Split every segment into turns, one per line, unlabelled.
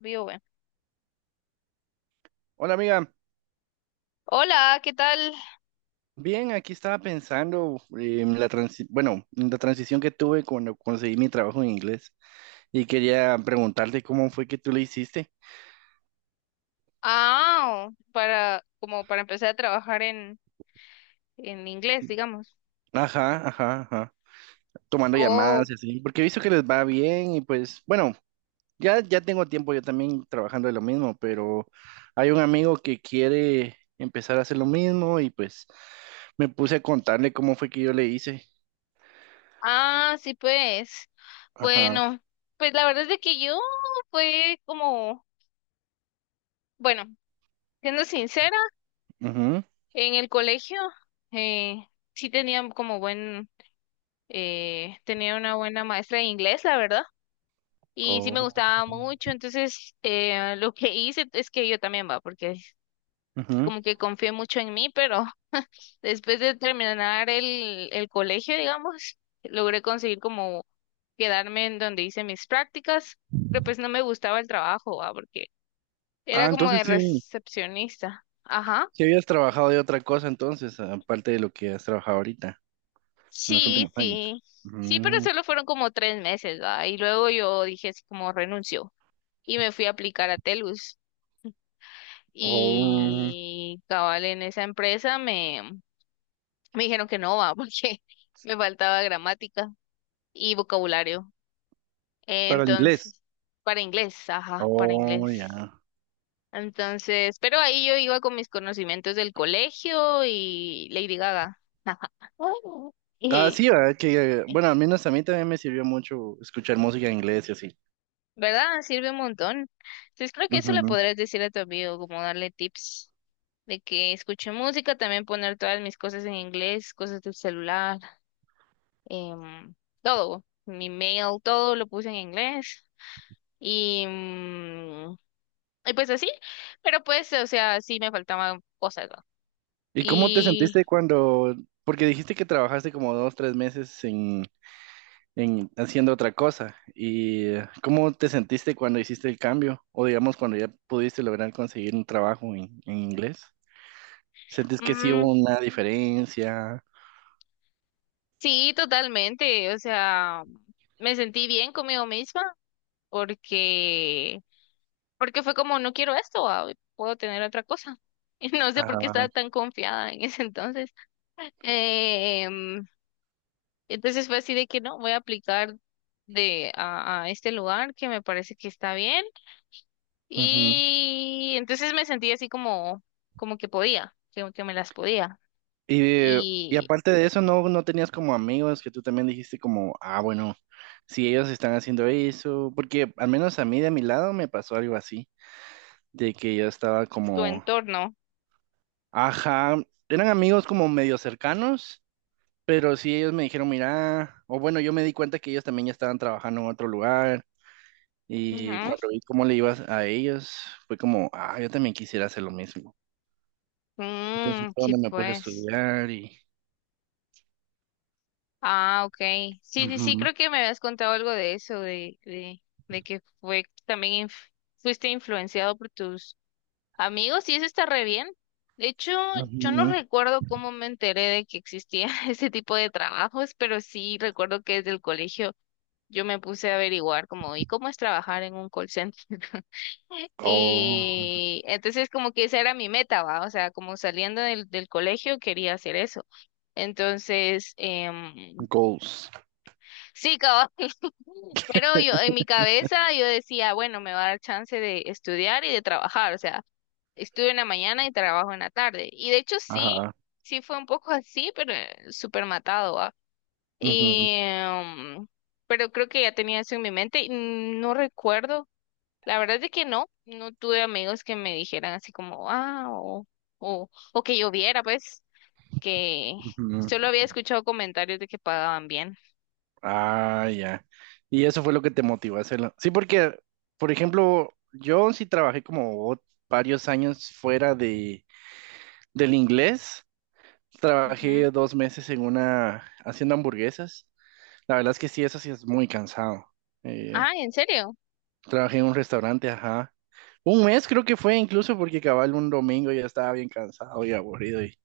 Vivo, bueno.
Hola amiga,
Hola, ¿qué tal?
bien, aquí estaba pensando bueno, en la transición que tuve cuando conseguí mi trabajo en inglés y quería preguntarte cómo fue que tú le hiciste.
Ah, para, como para empezar a trabajar en inglés, digamos.
Ajá, ajá, ajá. Tomando
Oh.
llamadas y así, porque he visto que les va bien y pues, bueno, ya tengo tiempo yo también trabajando de lo mismo, pero hay un amigo que quiere empezar a hacer lo mismo y pues me puse a contarle cómo fue que yo le hice.
Ah, sí, pues.
Ajá.
Bueno, pues la verdad es de que yo fue como, bueno, siendo sincera,
Mhm.
en el colegio eh, sí tenía una buena maestra de inglés, la verdad, y sí me
Oh.
gustaba mucho. Entonces, lo que hice es que yo también va, porque
Ujú.
como que confié mucho en mí. Pero después de terminar el colegio, digamos, logré conseguir como quedarme en donde hice mis prácticas, pero pues no me gustaba el trabajo, ah, porque
Ah,
era como
entonces
de
sí.
recepcionista. Ajá.
¿Qué habías trabajado de otra cosa entonces, aparte de lo que has trabajado ahorita, en los
Sí,
últimos años?
sí. Sí, pero
Mm.
solo fueron como 3 meses, ¿va? Y luego yo dije así como renuncio y me fui a aplicar a Telus.
Oh,
Y cabal en esa empresa me dijeron que no, va, porque me faltaba gramática y vocabulario.
para el inglés.
Entonces, para inglés, ajá, para
Oh,
inglés.
ya.
Entonces, pero ahí yo iba con mis conocimientos del colegio y Lady Gaga.
Ah,
Y,
sí, ¿verdad? Que, bueno, al menos a mí también me sirvió mucho escuchar música en inglés y así.
¿verdad? Sirve un montón. Entonces, creo que eso le
Ujú.
podrías decir a tu amigo, como darle tips de que escuche música, también poner todas mis cosas en inglés, cosas del celular, em, todo, mi mail, todo lo puse en inglés. Y mm, Y pues así, pero pues, o sea, sí me faltaban cosas, ¿no?
¿Y cómo te
Y
sentiste cuando, porque dijiste que trabajaste como 2, 3 meses en haciendo otra cosa, y cómo te sentiste cuando hiciste el cambio, o digamos cuando ya pudiste lograr conseguir un trabajo en inglés? ¿Sentís que sí
mm,
hubo una diferencia?
sí, totalmente, o sea, me sentí bien conmigo misma porque, porque, fue como, no quiero esto, ah, puedo tener otra cosa. Y no sé por qué estaba
Ajá.
tan confiada en ese entonces. Em, entonces fue así de que no, voy a aplicar a este lugar que me parece que está bien.
Ujú.
Y entonces me sentí así como que podía, que me las podía.
Y
Y
aparte de eso, ¿no, no tenías como amigos que tú también dijiste como, ah, bueno, si ellos están haciendo eso, porque al menos a mí de mi lado me pasó algo así, de que yo estaba
tu
como,
entorno.
ajá, eran amigos como medio cercanos, pero sí ellos me dijeron, mira, o bueno, yo me di cuenta que ellos también ya estaban trabajando en otro lugar y
Ujú.
cuando vi cómo le ibas a ellos, fue como, ah, yo también quisiera hacer lo mismo. Entonces
Mm,
fue
sí,
donde me puse a
pues.
estudiar y...
Ah, ok. Sí, sí, sí,
Ujú,
creo que me habías contado algo de eso, de que fue también fuiste influenciado por tus amigos, y eso está re bien. De hecho, yo
ujú.
no recuerdo cómo me enteré de que existía ese tipo de trabajos, pero sí recuerdo que desde el colegio yo me puse a averiguar como, ¿y cómo es trabajar en un call center?
Oh,
Y entonces como que esa era mi meta, ¿va? O sea, como saliendo del colegio quería hacer eso. Entonces,
goals.
sí, cabal, pero yo en mi cabeza yo decía, bueno, me va a dar chance de estudiar y de trabajar, o sea, estudio en la mañana y trabajo en la tarde. Y de hecho sí,
Ajá.
sí fue un poco así, pero súper matado, ¿va?
Ujú,
Y, em, pero creo que ya tenía eso en mi mente, y no recuerdo. La verdad es que no tuve amigos que me dijeran así como, ah, o, que yo viera, pues, que
ujú.
solo había escuchado comentarios de que pagaban bien.
Ah, ya. Y eso fue lo que te motivó a hacerlo. Sí, porque, por ejemplo, yo sí trabajé como varios años fuera del inglés.
Ujú.
Trabajé 2 meses en una, haciendo hamburguesas. La verdad es que sí, eso sí es muy cansado. Eh,
Ah, ¿en serio?
Trabajé en un restaurante, ajá. Un mes creo que fue incluso porque cabal un domingo ya estaba bien cansado y aburrido y,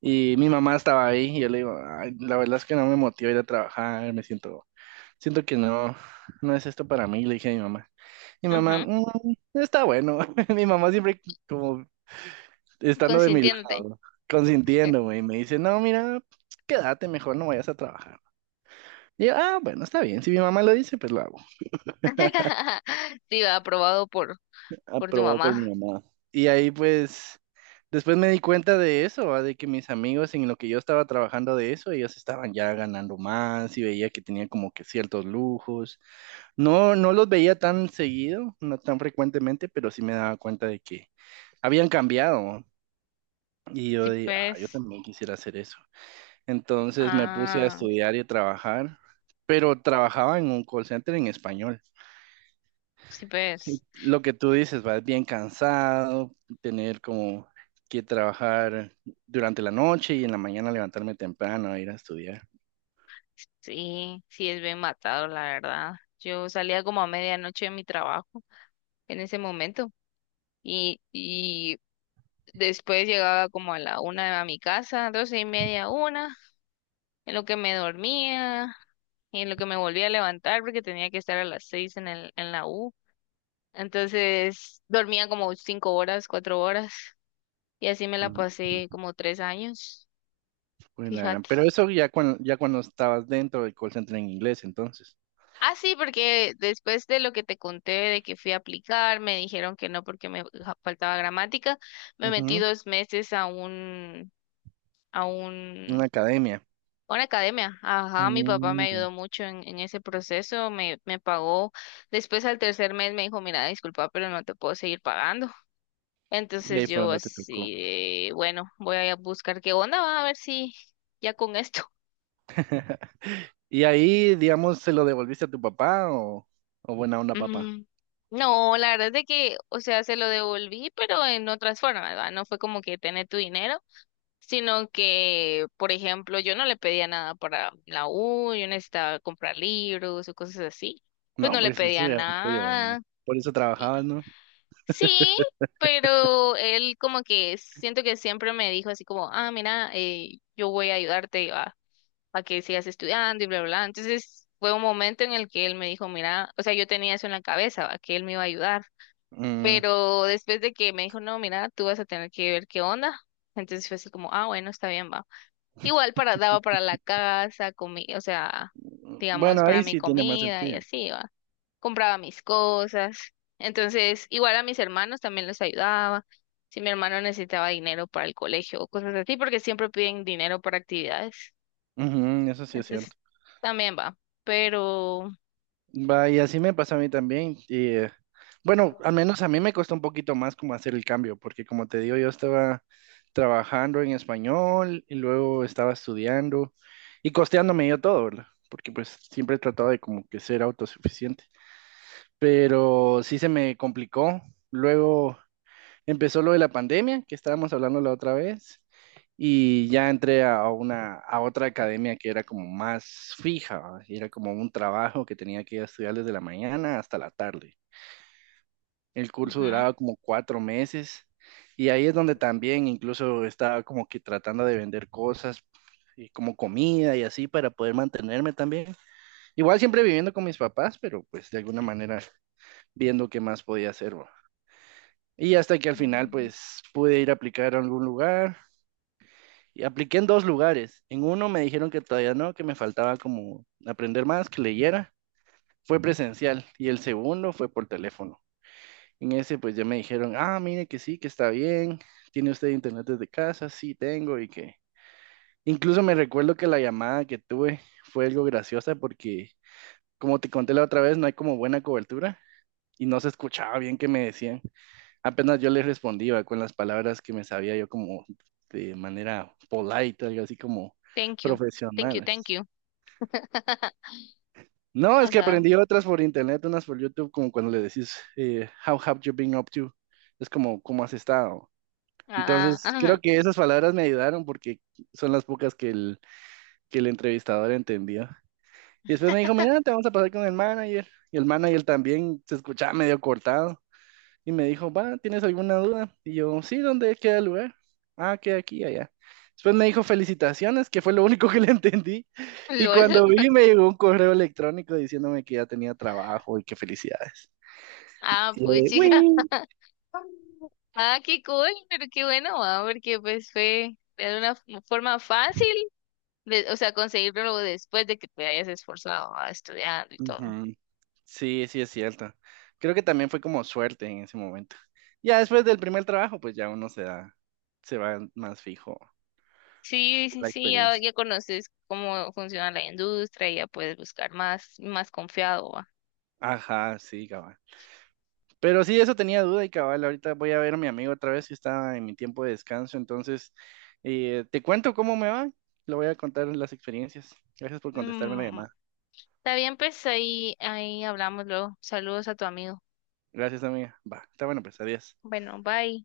y mi mamá estaba ahí y yo le digo, "Ay, la verdad es que no me motiva ir a trabajar, siento que no, no es esto para mí", le dije a mi mamá. Mi mamá,
Ujú.
"Mm, está bueno", mi mamá siempre como estando de mi
Consintiéndote.
lado, ¿no? Consintiéndome y me dice, no, mira, quédate mejor, no vayas a trabajar. Y yo, ah, bueno, está bien, si mi mamá lo dice, pues lo hago.
Sí, va, aprobado por tu
Aprobado por mi
mamá.
mamá. Y ahí pues después me di cuenta de eso, ¿va? De que mis amigos en lo que yo estaba trabajando de eso, ellos estaban ya ganando más y veía que tenían como que ciertos lujos. No, no los veía tan seguido, no tan frecuentemente, pero sí me daba cuenta de que habían cambiado. Y yo
Sí,
dije, ah, yo
pues,
también quisiera hacer eso. Entonces me puse a
ah,
estudiar y a trabajar, pero trabajaba en un call center en español.
sí, pues,
Lo que tú dices, vas bien cansado, tener como que trabajar durante la noche y en la mañana levantarme temprano a ir a estudiar.
sí, sí es bien matado, la verdad. Yo salía como a medianoche de mi trabajo en ese momento. Y, Después llegaba como a la una a mi casa, 12:30, una, en lo que me dormía y en lo que me volvía a levantar porque tenía que estar a las 6 en la U. Entonces dormía como 5 horas, 4 horas, y así me la
Mm,
pasé como 3 años,
pues la
fíjate.
Pero eso ya cuando, estabas dentro del call center en inglés, entonces.
Ah, sí, porque después de lo que te conté de que fui a aplicar, me dijeron que no porque faltaba gramática, me metí
Ujú.
2 meses a
Una
un
academia.
Una academia, ajá. Mi papá me
Mm, ya.
ayudó mucho en ese proceso, me pagó. Después al tercer mes me dijo, mira, disculpa, pero no te puedo seguir pagando.
Y
Entonces
ahí fue
yo
donde te tocó.
así, de, bueno, voy a buscar qué onda, va a ver si ya con esto.
Y ahí, digamos, se lo devolviste a tu papá o buena onda, papá.
Ujú. No, la verdad es de que, o sea, se lo devolví, pero en otras formas, ¿verdad? No fue como que tener tu dinero, sino que, por ejemplo, yo no le pedía nada para la U, yo necesitaba comprar libros o cosas así, pues
No,
no le
pues eso
pedía
ya es tuyo, ¿no?
nada.
Por eso trabajabas,
Y-
¿no?
sí, pero él como que siento que siempre me dijo así como, ah, mira, yo voy a ayudarte a que sigas estudiando y bla, bla, bla. Entonces fue un momento en el que él me dijo, mira, o sea, yo tenía eso en la cabeza, ¿va? Que él me iba a ayudar.
Mm,
Pero después de que me dijo, no, mira, tú vas a tener que ver qué onda. Entonces fue así como, ah, bueno, está bien, va. Igual para, daba para la casa, comida, o sea,
bueno,
digamos, para
ahí
mi
sí tiene más
comida y
sentido.
así, ¿va? Compraba mis cosas. Entonces, igual a mis hermanos también les ayudaba. Si mi hermano necesitaba dinero para el colegio o cosas así, porque siempre piden dinero para actividades.
Ujú, eso sí es
Entonces,
cierto.
también va. Pero,
Va, y así me pasa a mí también. Y bueno, al menos a mí me costó un poquito más como hacer el cambio, porque como te digo, yo estaba trabajando en español y luego estaba estudiando y costeándome yo todo, ¿verdad? Porque pues siempre he tratado de como que ser autosuficiente. Pero sí se me complicó. Luego empezó lo de la pandemia, que estábamos hablando la otra vez, y ya entré a una, a otra academia que era como más fija, ¿va? Era como un trabajo que tenía que estudiar desde la mañana hasta la tarde. El curso
ujú.
duraba como 4 meses, y ahí es donde también incluso estaba como que tratando de vender cosas, y como comida y así para poder mantenerme también. Igual siempre viviendo con mis papás, pero pues de alguna manera viendo qué más podía hacer, ¿va? Y hasta que al final,
Mm.
pues, pude ir a aplicar a algún lugar. Y apliqué en dos lugares. En uno me dijeron que todavía no, que me faltaba como aprender más, que leyera. Fue presencial. Y el segundo fue por teléfono. En ese pues ya me dijeron, ah, mire que sí, que está bien. ¿Tiene usted internet desde casa? Sí, tengo. Y que incluso me recuerdo que la llamada que tuve fue algo graciosa porque, como te conté la otra vez, no hay como buena cobertura y no se escuchaba bien que me decían. Apenas yo le respondía con las palabras que me sabía yo como de manera polite, algo así como
Thank you, thank you, thank
profesionales.
you.
No, es que
Ajá.
aprendí otras por internet, unas por YouTube, como cuando le decís, How have you been up to? Es como, ¿cómo has estado?
Ah,
Entonces, creo
ajá.
que esas palabras me ayudaron porque son las pocas que que el entrevistador entendió. Y después me dijo, mira, te vamos a pasar con el manager. Y el manager también se escuchaba medio cortado. Y me dijo, va, ¿tienes alguna duda? Y yo, sí, ¿dónde queda el lugar? Ah, queda aquí, allá. Después me dijo, felicitaciones, que fue lo único que le entendí. Y
LOL.
cuando vi, me llegó un correo electrónico diciéndome que ya tenía trabajo y que felicidades.
Ah,
Y yo
pues
de,
chica.
"Uy".
Ah, qué cool, pero qué bueno, ah, porque pues fue de una forma fácil o sea, conseguirlo después de que te hayas esforzado ah, estudiando y todo.
Ujú. Sí, sí, es cierto. Creo que también fue como suerte en ese momento. Ya después del primer trabajo, pues ya uno se da, se va más fijo
Sí,
por
sí,
la
sí, ya,
experiencia.
ya conoces cómo funciona la industria y ya puedes buscar más, más confiado, va.
Ajá, sí, cabal. Pero sí, eso tenía duda y cabal, ahorita voy a ver a mi amigo otra vez que está en mi tiempo de descanso, entonces te cuento cómo me va, le voy a contar las experiencias. Gracias por contestarme la
Mm,
llamada.
está bien, pues ahí hablamos luego. Saludos a tu amigo.
Gracias, amiga. Va, está bueno, pues adiós.
Bueno, bye.